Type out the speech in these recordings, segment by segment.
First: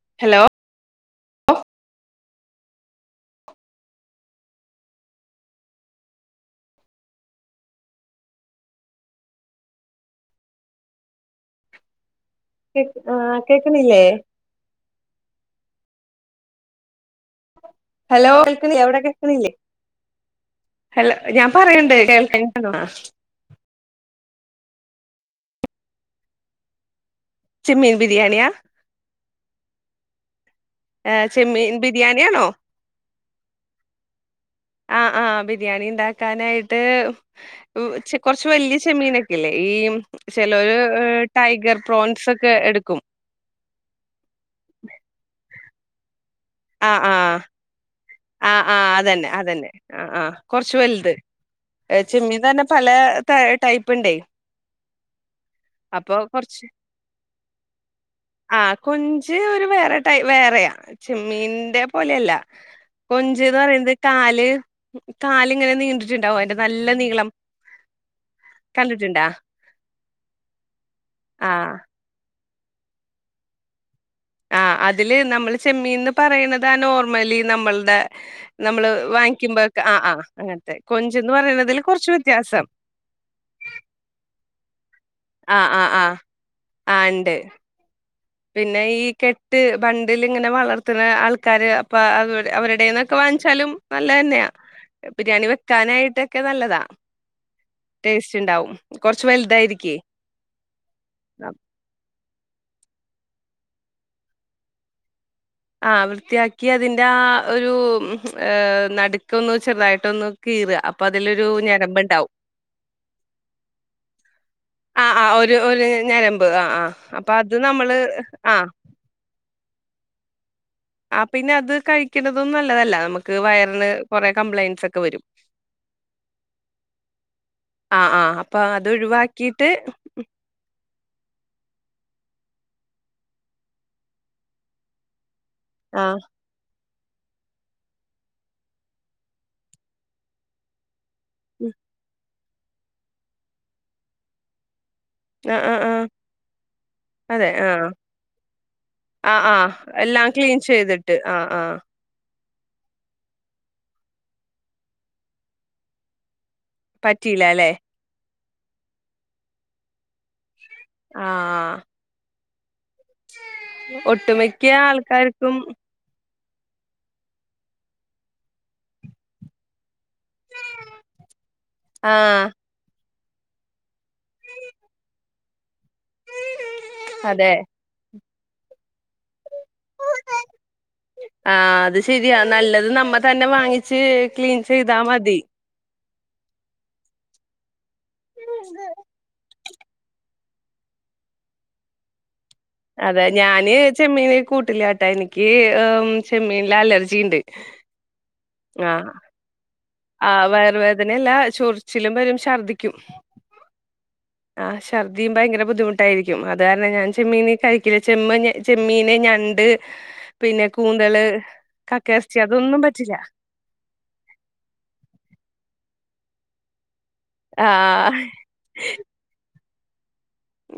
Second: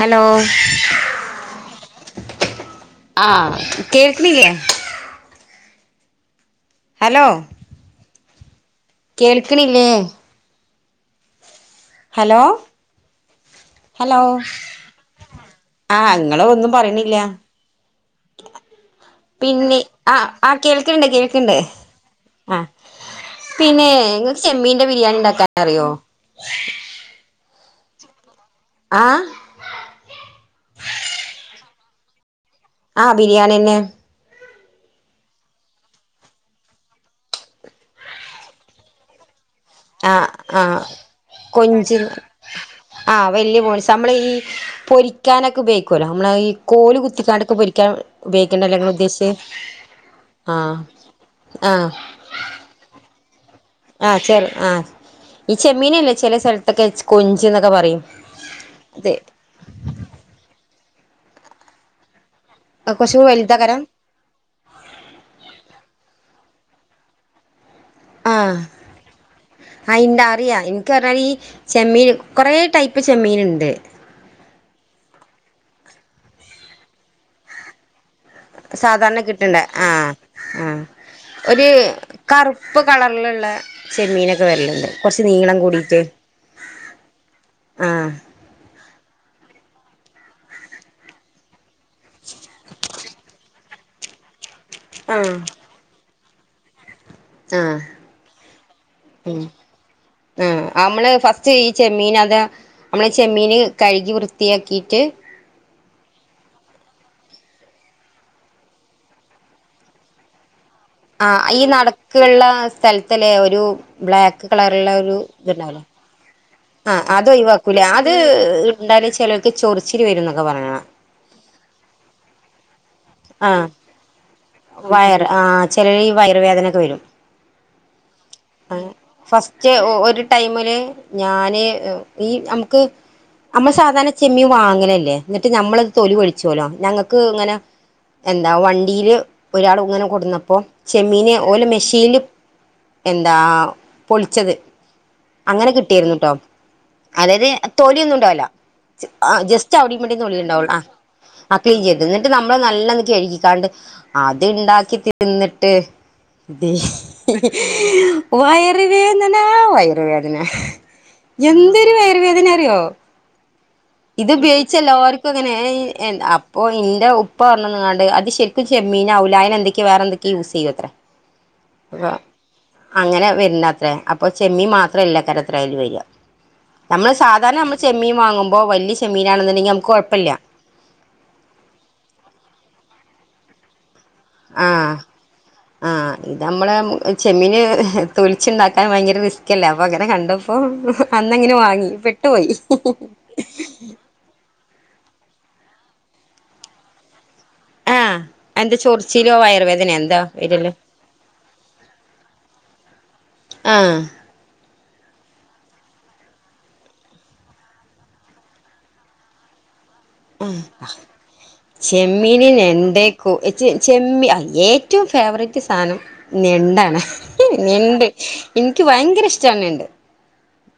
Hello ആഹ് കേൾക്കണില്ലേ hello കേൾക്കണില്ലേ ഹലോ കേ ആഹ് കേക്കണില്ലേ ഓഹ് ആഹ് ഇങ്ങള് ഒന്നും പറയണില്ല ഹലോ കേൾക്കണില്ലേ അവിടെ കേൾക്കണില്ലേ പിന്നെ ആഹ് ആഹ് കേൾക്കണ്ട് ഹലോ ഞാൻ കേൾക്കണ്ട് പറയണ്ട് ആഹ് കേൾക്കണ്ടോ പിന്നെ ഇങ്ങക്ക് ചെമ്മീന്റെ ബിരിയാണി ഉണ്ടാക്കാൻ അറിയോ ചെമ്മീൻ ബിരിയാണിയ ആഹ് ചെമ്മീൻ ബിരിയാണിയാണോ ആഹ് ബിരിയാണിയന്നെ ആഹ് ആഹ് ബിരിയാണി ഉണ്ടാക്കാനായിട്ട് കൊറച്ച് വലിയ ചെമ്മീനൊക്കെ ല്ലേ ഈ ആ ആ ചെലരു ടൈഗർ കൊഞ്ച് പ്രോൺസ് ഒക്കെ എടുക്കും ആ വല്യ പോൺസ് നമ്മള് ഈ പൊരിക്കാനൊക്കെ ഉപയോഗിക്കല്ലോ നമ്മള ഈ കോല് ആഹ് ആഹ് കുത്തിക്കാണ്ടൊക്കെ പൊരിക്കാൻ ആഹ് ഉപയോഗിക്കണ്ടല്ലെങ്ങ ആഹ് ഉദ്ദേശിച്ച അതന്നെ അതന്നെ ആഹ് കൊറച്ച് ആഹ് വലുത് ചെമ്മീൻ തന്നെ പല ടൈപ്പ് ഉണ്ടേ ആഹ് ശരി ആഹ് ഈ ചെമ്മീനല്ലേ അപ്പൊ ചില കൊറച്ച് സ്ഥലത്തൊക്കെ കൊന്ജ് ന്നൊക്കെ പറയും ആ അതെ കൊഞ്ച് ഒരു വേറെ വേറെയാ ചെമ്മീന്റെ പോലെയല്ല കുറച്ച് കൊഞ്ച്ന്ന് വലുതാകരം പറയുന്നത് കാല് കാലിങ്ങനെ നീണ്ടിട്ടുണ്ടാവോ അതിന്റെ നല്ല നീളം ആഹ് കണ്ടിട്ടുണ്ടാ? അയിന്റെ അറിയാ എനിക്ക് പറഞ്ഞാൽ ഈ ആ ചെമ്മീന് കുറേ ടൈപ്പ് ചെമ്മീൻ ഉണ്ട് ആഹ് അതില് നമ്മള് ചെമ്മീന്ന് പറയുന്നതാ നോർമലി നമ്മളുടെ നമ്മള് സാധാരണ കിട്ടണ്ട വാങ്ങിക്കുമ്പോക്കെ ആഹ് ആഹ് അങ്ങനത്തെ ആഹ് കൊഞ്ചന്ന് ഒരു പറയുന്നതിൽ കുറച്ച് വ്യത്യാസം കറുപ്പ് കളറിലുള്ള ചെമീനൊക്കെ വരലുണ്ട് കൊറച്ച് നീളം ആ ആ കൂടിട്ട് ആ ആ ഇണ്ട്. ആഹ് പിന്നെ ഈ കെട്ട് ബണ്ടിലിങ്ങനെ വളർത്തുന്ന ആൾക്കാര് അപ്പൊ അവരുടെന്നൊക്കെ വാങ്ങിച്ചാലും നല്ലതന്നെയാ ആഹ് ബിരിയാണി വെക്കാനായിട്ടൊക്കെ നല്ലതാ ആഹ് ടേസ്റ്റ് ഉണ്ടാവും കൊറച്ച് ഉം വലുതായിരിക്കേ ആഹ് നമ്മള് ഫസ്റ്റ് ഈ ചെമ്മീൻ അത നമ്മളെ ചെമ്മീന് കഴുകി വൃത്തിയാക്കിയിട്ട് ആഹ് വൃത്തിയാക്കി അതിന്റെ ആഹ് ഒരു നടുക്കൊന്ന് ചെറുതായിട്ടൊന്ന് കീറ ആഹ് അതിലൊരു ഈ ഞരമ്പുണ്ടാവും നടക്കുള്ള സ്ഥലത്തല്ലേ ഒരു ബ്ലാക്ക് കളറള്ള ഒരു ഇത്ണ്ടാവല്ലോ ഞരം ആഹ് അത് ഒഴിവാക്കൂലേ അത് ആ ഉണ്ടാലും ചിലർക്ക് ചൊറിച്ചില് വരും എന്നൊക്കെ പറയണം ആഹ് പിന്നെ അത് കഴിക്കണതും നല്ലതല്ല നമക്ക് ആ വയറിന് കൊറെ കംപ്ലൈന്റ്സ് ഒക്കെ വരും വയറ് ആ ചിലര് ഈ വയറുവേദനൊക്കെ വരും ആഹ് ആഹ് അപ്പൊ ആ അത് ഒഴിവാക്കിട്ട് ഫസ്റ്റ് ഒരു ടൈമില് ഞാന് ഈ നമുക്ക് നമ്മ സാധാരണ ചെമ്മീ വാങ്ങനല്ലേ എന്നിട്ട് നമ്മളത് ആ തൊലി പൊളിച്ചോല്ലോ ഞങ്ങൾക്ക് ഇങ്ങനെ എന്താ വണ്ടിയില് ഒരാള് ഇങ്ങനെ കൊടുന്നപ്പോ ചെമ്മീനെ ഓലെ ഉം മെഷീയില് എന്താ പൊളിച്ചത് ആ അങ്ങനെ ആ ആ കിട്ടിയിരുന്നുട്ടോ അതായത് അതെ ആ തൊലിയൊന്നും ഉണ്ടാവൂല്ല ആ ആഹ് ആ ജസ്റ്റ് അവിട വിടിം എല്ലാം തൊലി ക്ലീൻ ഉണ്ടാവുള്ളൂ ചെയ്തിട്ട് ആ ആ ആഹ് ക്ലീൻ ചെയ്തണ് നമ്മള് നല്ല കഴുകിക്കാണ്ട് അത്ണ്ടാക്കി തിന്നിട്ട് പറ്റിയില്ല അല്ലേ വയറുവേദനാ വയറുവേദനാ ആ എന്തൊരു വയറു വേദന അറിയോ ഒട്ടുമിക്ക ഇത്പയോഗിച്ചല്ലോർക്കും അങ്ങനെ ആൾക്കാർക്കും എന്താ അപ്പൊ ഇന്റെ ഉപ്പ പറഞ്ഞന്ന്ങ്ങാണ്ട് അത് ശരിക്കും ചെമ്മീനാവൂലാ ആയിന് എന്തൊക്കെയ വേറെ എന്തൊക്ക ക്കെ യൂസെയ്യൊത്രേ വ ആ അങ്ങനെ വരണാത്രേ അപ്പൊ ചെമ്മി മാത്രല്ല കാരത്രേ അയ്ല് വരാ നമ്മള് അതെ സാധാരണ നമ്മള് ചെമ്മീൻ വാങ്ങുമ്പോ വല്ല്യ ചെമ്മീനാണെന്നുണ്ടെങ്കി നമുക്ക് കൊഴ്പ്പില്ല്യ ആഹ് അത് ശരിയാ നല്ലത് നമ്മ തന്നെ വാങ്ങിച്ച് ക്ലീൻ ആഹ് ചെയ്താ മതി ആഹ് ഇത് നമ്മളെ ചെമ്മീന് തൊലിച്ചുണ്ടാക്കാൻ ഭയങ്കര റിസ്‌ക്കല്ലേ അപ്പൊ അങ്ങനെ കണ്ടപ്പോ അന്നങ്ങനെ വാങ്ങി പെട്ടുപോയി അതെ ഞാന് ചെമ്മീന് കൂട്ട് ട്ടില്ലാട്ടാ എനിക്ക് ചെമ്മീൻല് അലർജിണ്ട് ആഹ് എന്താ ആഹ് ചൊറിച്ചിലോ വയറുവേദനയൊ എന്താ ആഹ് വരല്ലോ വയറുവേദനയല്ല ചൊറിച്ചിലും വരും ഛർദിക്കും ആഹ് ആഹ് ഛർദിയും ഭയങ്കര ബുദ്ധിമുട്ടായിരിക്കും അത് കാരണം ഞാൻ ചെമ്മീനി കഴിക്കില്ല ചെമ്മ് ചെമ്മീന് ഞണ്ട് ആഹ് പിന്നെ കൂന്തള് കക്കയിറച്ചി ചെമ്മീന് അതൊന്നും ഞണ്ട് പറ്റില്ല കു ചെ ചെമ്മി ഏറ്റവും ഫേവറേറ്റ് സാധനം ഞണ്ടാണ് ഞണ്ട് ആഹ് എനിക്ക് ഭയങ്കര ഇഷ്ടാണ് ഞണ്ട്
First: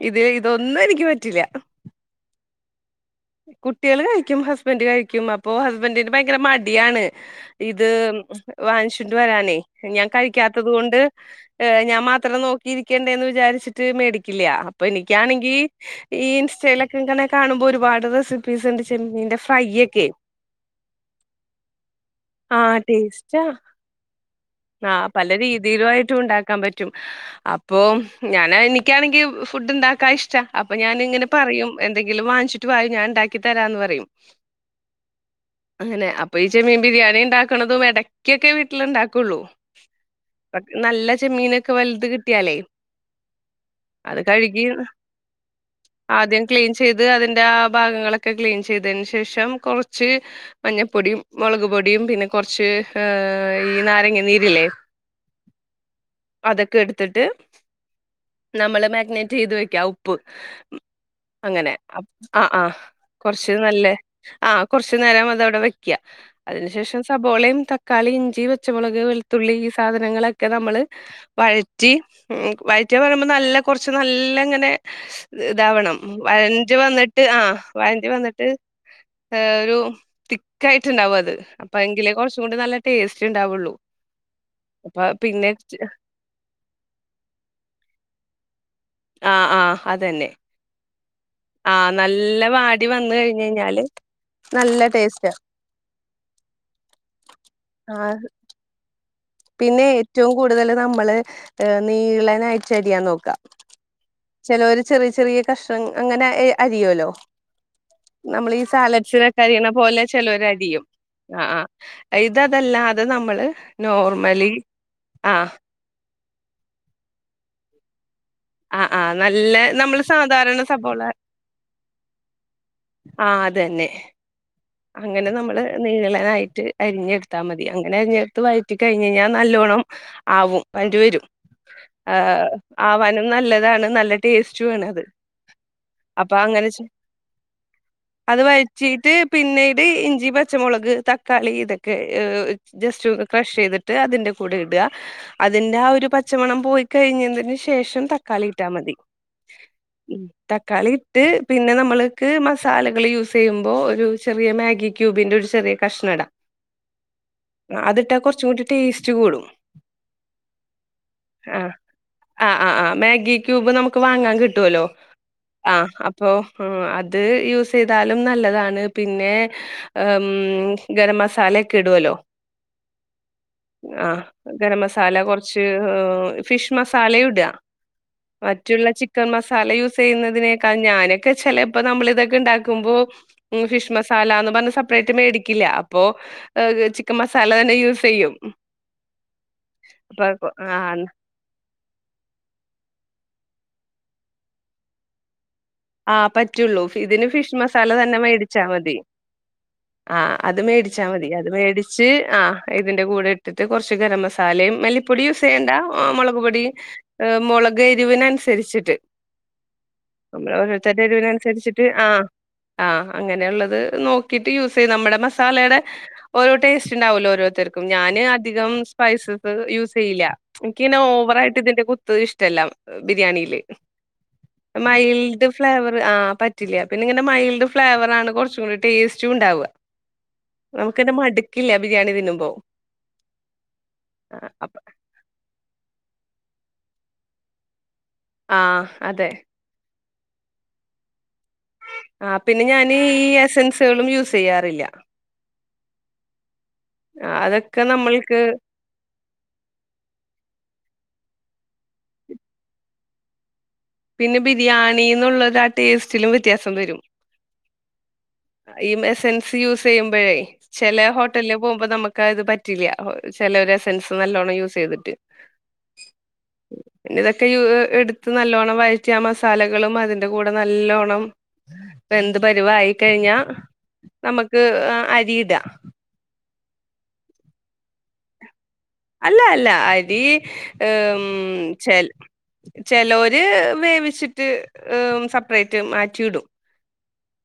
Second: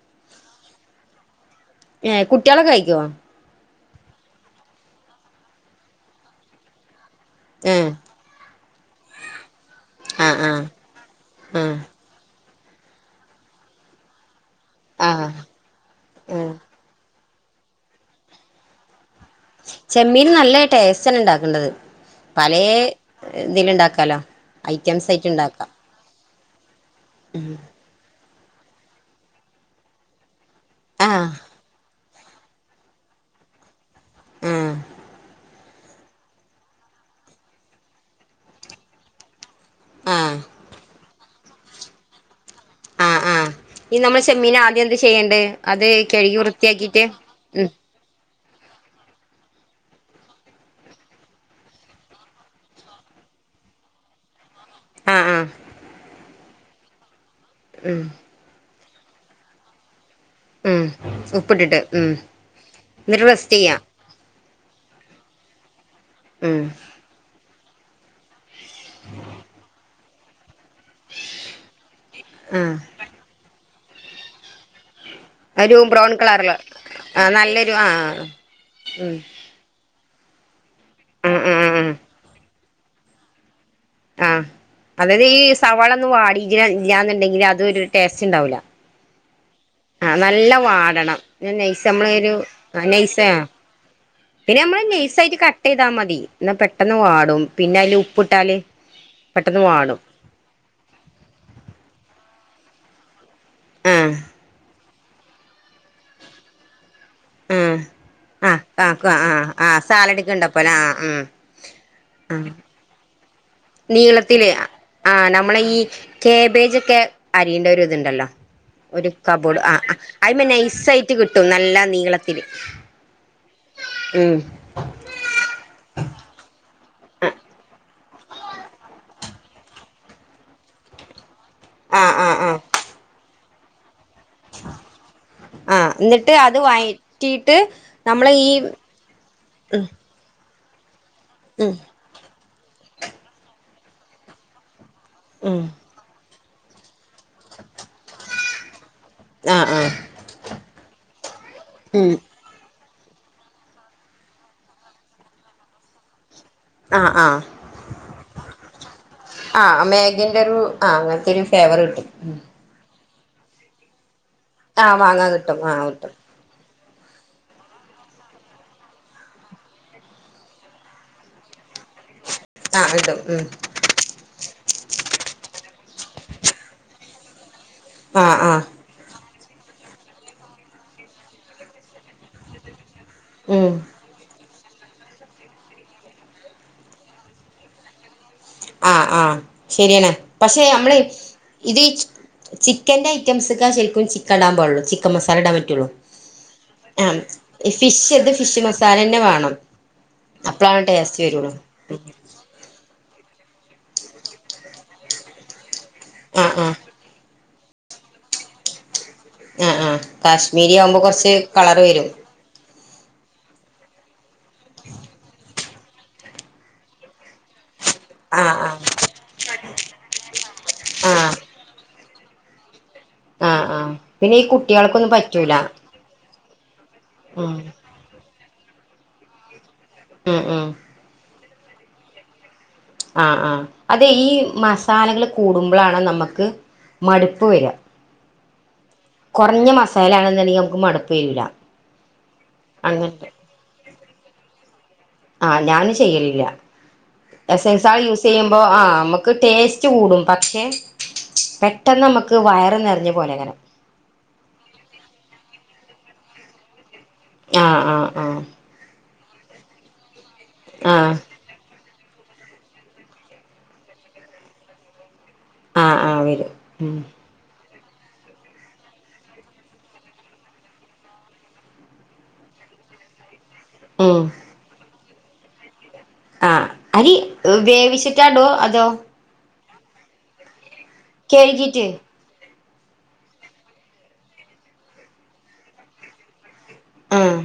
ഇത് ഇതൊന്നും എനിക്ക് പറ്റില്ല ഏഹ് കുട്ട്യേളൊക്കെ കഴിക്കോ കുട്ട്യേള് കഴിക്കും ഹസ്ബന്റ് കഴിക്കും അപ്പൊ ഹസ്ബന്റിന് ഭയങ്കര മടിയാണ് ഇത് ഏഹ് വാങ്ങിച്ചൊണ്ട് വരാന് ഞാൻ ആഹ് ആഹ് കഴിക്കാത്തത് കൊണ്ട് ആഹ് ഞാൻ മാത്രം നോ ക്കി ഇരിക്കണ്ടേന്ന് വിചാരിച്ചിട്ട് മേടിക്കില്ല അപ്പൊ ആഹ് എനിക്കാണെങ്കി ഈ ആഹ് ഇൻസ്റ്റയിലൊക്കെ ഇങ്ങനെ കാണുമ്പോ ഒരുപാട് റെസിപ്പീസ്ണ്ട് ചെമ്മീന്റെ ഫ്രൈ ഒക്കെ ചെമ്മീന് നല്ല ടേസ്റ്റന്നെ ഇണ്ടാക്ക്ണ്ടത് ആഹ് ടേസ്റ്റ ഉണ്ടാക്കാലോ ആ ഐറ്റംസ് ആയിട്ട് പല ഉണ്ടാക്കാം രീതിയിലുയായിട്ടും ഉണ്ടാക്കാൻ പറ്റും റ്റും അപ്പൊ ഞാനാ എനിക്കാണെങ്കി ഫുഡ് ഇണ്ടാക്കാ ഇഷ്ട അപ്പൊ ഞാനിങ്ങനെ ആഹ് പറയും എന്തെങ്കിലും വാങ്ങിച്ചിട്ട് വായോ ഞാൻ ഇണ്ടാക്കി തരാന്ന് പറയും ആഹ് അങ്ങനെ അപ്പൊ ഈ ചെമ്മീൻ ബിരിയാണിണ്ടാക്കണതും എടക്കൊക്കെ വീട്ടിലുണ്ടാക്കുള്ളൂ ആഹ് നല്ല ചെമ്മീനൊക്കെ വലുത് കിട്ടിയാലേ ആഹ് ആഹ് ഈ അത് നമ്മള് കഴുകി ചെമ്മീനാദ്യം എന്താ ചെയ്യണ്ടത് കഴുകി വൃത്തിയാക്കിട്ട് ആഹ് ഉം ഭാഗങ്ങളൊക്കെ ക്ലീൻ ചെയ്തതിന് ശേഷം കൊറച്ച് മഞ്ഞപ്പൊടിയും മുളക് പൊടിയും പിന്നെ കുറച്ച് ഈ നാരങ്ങ നീരില്ലേ ആഹ് ആഹ് അതൊക്കെ എടുത്തിട്ട് ഉം നമ്മള് മാഗ്നേറ്റ് ചെയ്ത് വെക്കാ ഉപ്പ് ഉം അങ്ങനെ ഉപ്പിട്ടിട്ട് ഉം ആ ആ എന്നിട്ട് കൊർച്ച് റെസ്റ്റ് ചെയ്യാം നല്ല ആ കൊർച്ചു നേരം അതവിടെ വെക്ക്യ ഉം അതിന് ശേഷം സബോളയും ത ക്കാളി ഇഞ്ചി പച്ചമുളക് വെളുത്തുള്ളി ഈ സാധനങ്ങളൊക്കെ നമ്മള് വഴറ്റി ഉം ആഹ് വഴറ്റിന്ന് പറയുമ്പോ നല്ല കൊറച്ച് നല്ല ഇങ്ങനെ ഒരു ഇതാവണം ബ്രൗൺ കളറില് വഴണ്ട് വന്നിട്ട് ആഹ് ആ നല്ലൊരു വഴണ്ടി ആഹ് വന്നിട്ട് ഉം ഏഹ് ഒരു തിക്കായിട്ട്ണ്ടാവും അത് ഉം ഉം ഉം ഉം അപ്പങ്കിലേ കൊറച്ചും കൂടെ നല്ല ടേസ്റ്റ് ഇണ്ടാവൊള്ളൂ ആഹ് അതായിത് ഈ സവാള ഒന്നും വാടിട്ട് ഇല്ലാന്ന്ണ്ടെങ്കില് അതൊരു ടേസ്റ്റ് ഇണ്ടാവൂല്ല ആഹ് ആഹ് ആഹ് അതന്നെ നല്ലം വാടണം പിന്നെ നൈസ് ആഹ് നമ്മളെ ഒരു നല്ല വാടി വന്ന് നൈസാ കഴിഞ്ഞ് കഴിഞ്ഞാല് പിന്നെ നല്ല നമ്മള് ടേസ്റ്റാ നൈസായിട്ട് കട്ടെയ്താമതി ഇന്നാ പെട്ടെന്ന് വാടും പിന്നെ അയില് ആഹ് ഉപ്പ് ഇട്ടാല് പിന്നെ ഏറ്റവും കൂടുതല് നമ്മള് നീള നായിറ്റരിയാൻ നോക്കാ ആഹ് ചെലോര് ചെറിയെ ചെറിയെ കഷ്ണം അങ്ങനെ ഏഹ് അരിയല്ലോ ആഹ് നമ്മളീ ആഹ് ആഹ് സാലഡ് ചൂനൊക്കെ ആഹ് അരിയ്ണ ആഹ് പോലെ സാലഡ്ക്ക് ചെലോര് ഉണ്ടപ്പോലെ അരിയും ആഹ് ഉം ആഹ് ആഹ് ആഹ് ഇതല്ല അത് നമ്മള് നീളത്തില് നോർമലി ആ നമ്മളീ കേബേജൊക്കെ അരിയേണ്ട ഒര് ഇത്ണ്ടല്ലോ ആ ആ ഒര് നല്ല കബോഡ് ആഹ് ആഹ് നമ്മള് അയിമെ സാധാരണ സബോള നൈസായിട്ട് കിട്ടും നല്ല നീളത്തില് ആഹ് അതന്നെ ഉം അങ്ങനെ നമ്മള് നീളനായിട്ട് അരിഞ്ഞെടുത്താമതി അങ്ങനെ അരിഞ്ഞെടുത്ത് വയറ്റി കഴിഞ്ഞഴിഞ്ഞാൽ നല്ലോണം ആവും വരണ്ട് വരും ആഹ് ആഹ് ഏഹ് ആഹ് ആവാനും നല്ലതാണ് നല്ല ടേസ്റ്റുവാണത്. ആഹ് അപ്പ എന്നിട്ട് അത് അങ്ങനെ ചെ, വഴറ്റിയിട്ട് നമ്മള് അത് ഈ വഴറ്റിട്ട് പി പിന്നീട് ഉം ഇഞ്ചി പച്ചമൊളക് തക്കാളി ഉം ഇതൊക്കെ ഏഹ് ജസ്റ്റൊന്ന് ക്രഷയ്തിട്ട് അതിന്റെ കൂടെ ഇടാ ഉം അതിന്റെ ആ ഒര് പച്ചമണം പോയി കഴിഞ്ഞതിന് ശേഷം തക്കാളി ഇട്ടാ മതി ആഹ് ആഹ് ഹ്മ്മ് തക്കാളി ഇട്ട് പിന്നെ നമ്മള്ക്ക് മസാലകള് യൂസെയ്യുമ്പോ ഒരു ചെറിയ മാഗി ക്യൂബിന്റെ ഒര് ചെറിയ കഷ്ണടാ ആഹ് ആഹ് കൂടി ടേസ്റ്റ് കൂടും ആഹ് മേഗിന്റെ ഒരു ആഹ് അങ്ങൻത്തൊരു ആഹ് ഫേവറ് കിട്ടും ആഹ് ആഹ് മാഗി ക്യൂബ് നമുക്ക് വാങ്ങാൻ കിട്ടുവല്ലോ, ആഹ് വാങ്ങാൻ കിട്ടും ആഹ് കിട്ടും അപ്പോ ആഹ് അത് യൂസെയ്താലും നല്ലതാണ്. പിന്നെ ഹ്മ്മ് ഗരം മസാലക്കെ ഇടുവല്ലോ ആഹ് ഇടും ഹ്മ്മ് ആഹ് ഗരം മസാല കൊറച്ച് ഫിഷ് മസാലയുടാ ആഹ് ആഹ് മറ്റുള്ള ചി ചിക്കൻ മസാല യൂസെയ്യുന്നതിനേക്കാ ഞാനൊക്കെ ചെലേപ്പ നമ്മള് ഇതൊക്കെ ഇണ്ടാക്കുമ്പോ ഹ്മ്മ് ഉം ഫിഷ് മസാലാന്ന് പറഞ്ഞ് സപ്പറേറ്റ് മേടിക്കില്ല അപ്പൊ ചിക്കൻ മസാല തന്നെ യൂസെയ്യും ആഹ് ആഹ് ശശെരിയാണ് പക്ഷെ നമ്മള് ആഹ് ഇത് ചിക്കൻന്റെ ഐറ്റംസ്ക്കാ ശെരിക്കും ചിക്കടാൻ പാടൊള്ളൂ ചിക്കൻ മസാല ഇടാൻ പറ്റൊള്ളൂ ആഹ് പറ്റൊള്ളൂ ഇതിന് ഫിഷ് മസാല തന്നെ ഇത് ഫിഷ് മേടിച്ചാ മസാല മതി. തന്നെ വേണം ആഹ് അത് അപ്പളാണ് മേടിച്ചാ ടേസ്റ്റ് മതി അത് വരുള്ളൂ മേടിച്ച് ആഹ് ഇതിന്റെ കൂടെ ഇട്ടിട്ട് കൊറച്ച് ഗരം മസാലയും മല്ലിപ്പൊടി യൂസെയ്യണ്ട ആഹ് മൊളക് പൊടി മൊളക് എരിവിനനുസരിച്ചിട്ട് ആഹ് ആഹ് നമ്മള് കാശ്മീരിയാവുമ്പോ ഓരോരുത്തരുടെ കൊറച്ച് കളറ് എരിവിനനുസരിച്ചിട്ട് വരും ആഹ് ആഹ് അങ്ങനെയ്ള്ളത് നോക്കിട്ട് യൂസെയ്ത് നമ്മടെ മസാലേടെ ഒരു ടേസ്റ്റ് ഇണ്ടാവല്ലോ ഓരോരുത്തർക്ക് ക്കും ഞാന് ആഹ് അധികം ആഹ് സ്പൈസ്സ് യൂസെയ്യ്ല്ല എനിക്കിങ്ങനെ ആഹ് ഓവറായി ട്ട് ഇതിന്റെ കുത്ത് ഇഷ്ടല്ല ബിരിയാണില്, ആഹ് ആഹ് പിന്നെ ഈ കുട്ടികൾക്കൊന്നും മയിൽ പറ്റൂല ഫ്ലെവറ് ആഹ് പറ്റില്ല പിന്നെ ഇങ്ങനെ ഉം മൈൽഡ് ഫ്ലേവറാണ് കൊറച്ചും കൂടി ടേസ്റ്റുണ്ടാവാ ആഹ് ആഹ് നമുക്കന്നെ മട്ക്കില്ല ബിരിയാണി തിന്നുമ്പോ ആഹ് ആഹ് അതെ ഈ ആഹ് അപ്പ മസാലകള് കൂടുമ്പോഴാണ് നമുക്ക് മടുപ്പ് വരിക ആഹ് അതെ കുറഞ്ഞ മസാല ആണെന്നുണ്ടെങ്കിൽ നമുക്ക് മടുപ്പ് വരൂല ആഹ് പിന്നെ ഞാന് ഈ അങ്ങനത്തെ എസെൻസുകളും യൂസ് ചെയ്യാറില്ല ആഹ് ഞാന് ചെയ്യലില്ല ആഹ് എസ് അതൊക്കെ എൻസ് ആൾ നമ്മൾക്ക് യൂസയ്യുമ്പോ ആഹ് നമുക്ക് നമക്ക് ടേസ്റ്റ് കൂടും പക്ഷെ പെട്ടെന്ന് നമുക്ക് വയറ് നിറഞ്ഞ പോലെ അങ്ങനെ പിന്നെ ബിരിയാണി എന്നുള്ളരു ആഹ് ടേസ്റ്റിലും വ്യത്യാസം വരും ആഹ് ആഹ് ആഹ് ഈ എസൻസ് യൂസയ്യുമ്പോഴേ ചെലേ ആഹ് ഹോ ട്ടല്ല പോകുമ്പോ നമുക്ക്ത് പറ്റില്ല ചിലര്സൻസ് നല്ലോണ്ണം യൂസ് ചെയ്തിട്ട് ആഹ് ആഹ് വരും ഉം ഒക്കെ എടുത്ത് നല്ലോണ്ണം വഴറ്റി ആ മസാലകളും അതിന്റെ കൂടെ നല്ലോണ്ണം വെന്ത് പരുവായി കഴിഞ്ഞാ ഉം നമുക്ക് ആഹ് അരിയിട ആഹ് അരി വേവിച്ചിട്ടാഇടോ അതോ അല്ല അല്ല അരി ഉം കഴുകിട്ട് ചല് ചേലോര് വേവിച്ചിട്ട് സെപ്പറേറ്റ് മാറ്റിയിടും ആഹ്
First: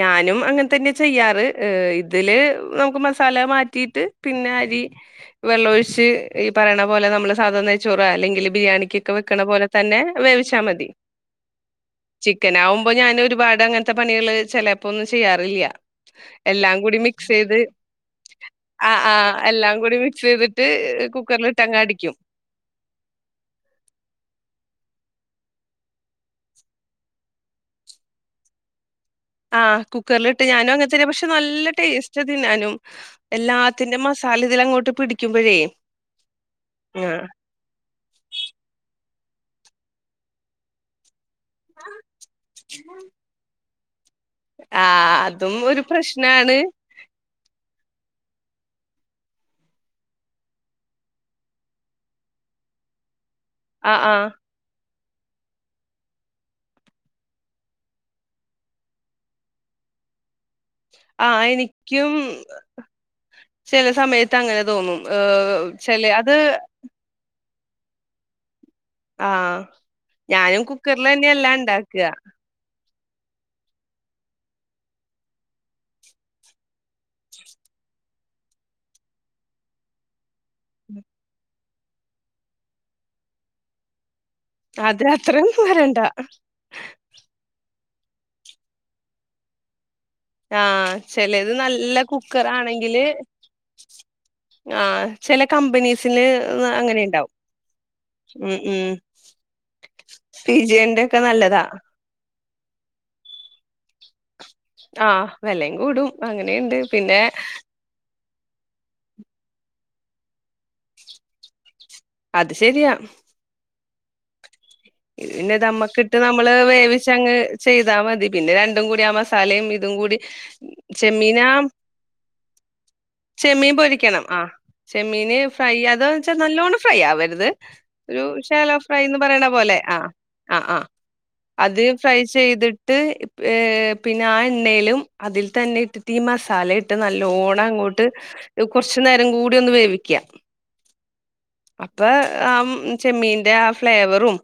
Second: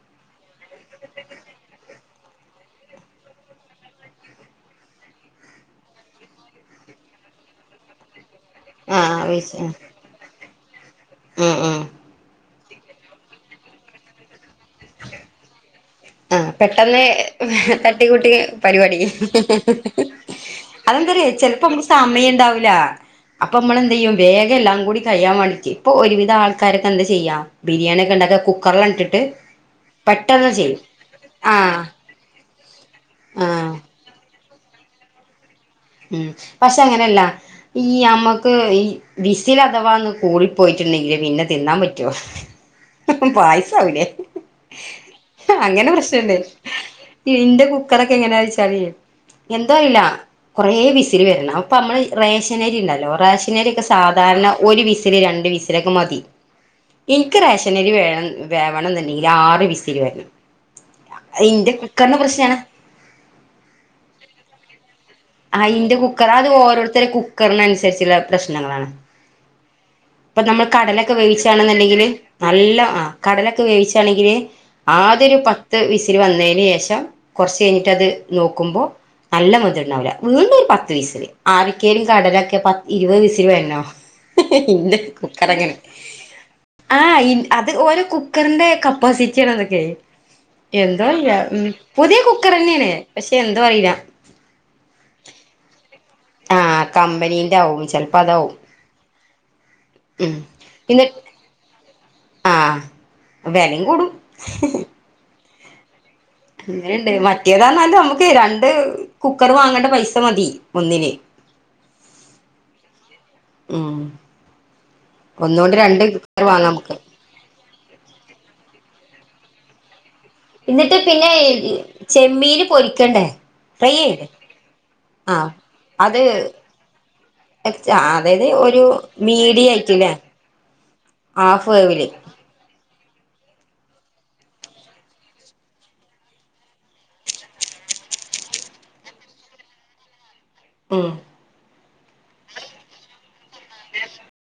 ഞാനും അങ്ങൻതന്നെ ചെയ്യാറ് ഏ ഇതില് നമുക്ക് മസാല മാറ്റിയിട്ട് പിന്നെ അരി വെള്ളമൊഴിച്ച് ഈ പറയണ പോലെ നമ്മള് സാധ നയിച്ചോറ അല്ലെങ്കിൽ ബിരിയാണിക്കക്കെ ആഹ് വെക്കണ പോലെ തന്നെ വേവിച്ചാൽ മതി അഹ് ആഹ് ചിക്കൻ ആകുമ്പോ ഞാൻ ഒരുപാട് അങ്ങനത്തെ പണികള് ചിലപ്പോന്നും ചെയ്യാറില്ല. ആഹ് എല്ലാം കൂടി പെട്ടെന്ന് മിക്സ് ചെയ്ത് തട്ടിക്കൂട്ടി പരിപാടി ആഹ് ആഹ് എല്ലാം കൂടി മിക്സ് ചെയ്തിട്ട് അത് എന്തറിയ കുക്കറിലിട്ട് ചെലപ്പോ അങ്ങ് നമക്ക് അടിക്കും. സമയം ഉണ്ടാവൂല. അപ്പൊ നമ്മള് എന്തയ്യും വേഗം എല്ലാം കൂടി കഴിയാൻ വേണ്ടിക്ക് ഇപ്പൊ ഒരുവിധ ആൾക്കാർക്കെ എന്താ ചെയ്യാ ബിരിയാണി ഒക്കെ ഉണ്ടാക്കെ കുക്കറിലണ്ട് ഇട്ടിട്ട്. ആഹ് കുക്കർലിട്ട് പെട്ടെന്ന് ഞാനും ചെയ്യും അങ്ങനെ തന്നെ പക്ഷെ നല്ല ആഹ് ടേസ്റ്റ് തിന്നാനും ആഹ് എല്ലാത്തിന്റെ മ സാല ഇതിലങ്ങോട്ട് പിടിക്കുമ്പോഴേ ഉം പക്ഷെ അങ്ങനെയല്ല. ഈ നമ്മക്ക് ഈ വിസൽ അഥവാ ഒന്ന് കൂടി പോയിട്ടുണ്ടെങ്കില് പിന്നെ തിന്നാൻ പറ്റോ പായസാവില്ലെ. ആഹ് അതും ഒരു പ്രശ്നാണ്. ഇന്റെ കുക്കറൊക്കെ എങ്ങനെ വച്ചാല് എന്തറീല കുറെ വിസില് വരണം അപ്പൊ നമ്മള് റേഷനരി ഉണ്ടല്ലോ റേഷനരിക്കെ ആഹ് ആഹ് സാധാരണ ഒരു വിസില് രണ്ട് വിസിലക്കെ മതി. ഇനിക്ക് റേഷനരി വേണം വേവണം എന്നെന്നുണ്ടെങ്കില് ആറ് വിസിൽ വരണം. ആഹ് അയ് ഇന്റെ എനിക്കും കുക്കറിന്റെ പ്രശ്നാണ്. ചെല സമയത്ത് അങ്ങനെ തോന്നും. ഏഹ് ആഹ് ഇന്റെ ചെല കുക്കർ അത് ഓരോരുത്തര കുക്കറിന് അനുസരിച്ചുള്ള പ്രശ്നങ്ങളാണ്. ആഹ് ഇപ്പൊ ഞാനും നമ്മ കടലൊക്കെ കുക്കറിലെന്നെല്ലാ വേവിച്ചാണന്നെണ്ടെങ്കില്. ഇണ്ടാക്കാ. നല്ല ആഹ് കടലൊക്കെ വേവിച്ചാണെങ്കില് ആദ്യ ഒരു പത്ത് വിസില് വന്നേന് ശേഷം കുറച്ച് കഴിഞ്ഞിട്ട് അത് നോക്കുമ്പോ നല്ല വെന്ത്ണ്ടാവില്ല. വീണ്ടും ഒരു പത്ത് വീസില് ആരക്കേല് കടലൊക്കെ പത്ത് ഇരുപത് വിസിൽ വര്നൊ ഇന്റെ അത് അത്രയും കുക്കറങ്ങനെ വരണ്ട. ആഹ് ഇ അത് ഓരോ കുക്കറ്ന്റെ കപ്പാസിറ്റി ആണ് അതൊക്കേ ആഹ് എന്തോ അറീലാ ചെലത് ഉം നല്ല പുതിയ കുക്കറെന്നേണ് കുക്കറാണെങ്കില് പക്ഷെ എന്തോ അറീലാ ആഹ് ചെലെ കമ്പനീസില് ആ അങ്ങെനേണ്ടാവും കമ്പനീന്റെ ആവും ചെലപ്പോ അതാവും ഉം ഉം ഉം പിന്നെ പിജിയന്റെക്കെ നല്ലതാ. ആഹ് വെലിം കൂടും ആഹ് വെലെയും കൂടും അങ്ങനേയ്ണ്ട് പിന്നേ ന്നാലും മ്മ്ക്ക് രണ്ട് കുക്കറ് വങ്ങെണ്ട പൈസ മതി ഒന്നിന് അത് ശരിയാ ഉം ഇത് പിന്നെ ഒന്നോണ്ട് രണ്ട് ദമ്മ്ക്ക്ട്ട് കുക്കർ നമ്മള് വാങ്ങാം നമുക്ക് വേവിച്ചങ്ങ് ചെയ്താ മതി പിന്നെ രണ്ടും കൂടി ആ മസാലയും ഇതും കൂടി ഇന്നിട്ട് പിന്നെ ചെമ്മീനാ ചെമ്മീന് പൊരിക്കണ്ടേ ചെമ്മീൻ പൊരിക്കണം ഫ്രൈയ്യെയ്ത് ആ ചെമ്മീന് ഫ്രൈ അത്‌ന്ന്‌ച്ചാ നല്ലോണം ഫ്രൈയ്യാവര്ത് ഒരു അതായത് ശാലോ ഒരു ഫ്രൈയ്ന്ന് പറയ്ണ പോലെ ആഹ് മീഡിയായിട്ടില്ലേ ആഹ് ആഹ് ഹാഫ് അത് വേവില് ഫ്രൈ ചെയ്ത്ട്ട് ഏഹ് പിന്നെ ആ എണ്ണേലും അതിൽ തന്നെ ഇട്ടിട്ട് ഈ മസാലെ ട്ട് നല്ലോണം അങ്ങോട്ട് കാെർച്ച് നേരം കൂടി ഒന്ന് വേവിക്ക്യാ ഉം അപ്പേ ആ ചെമ്മീന്റെ ആ ഫ്ലേവെറും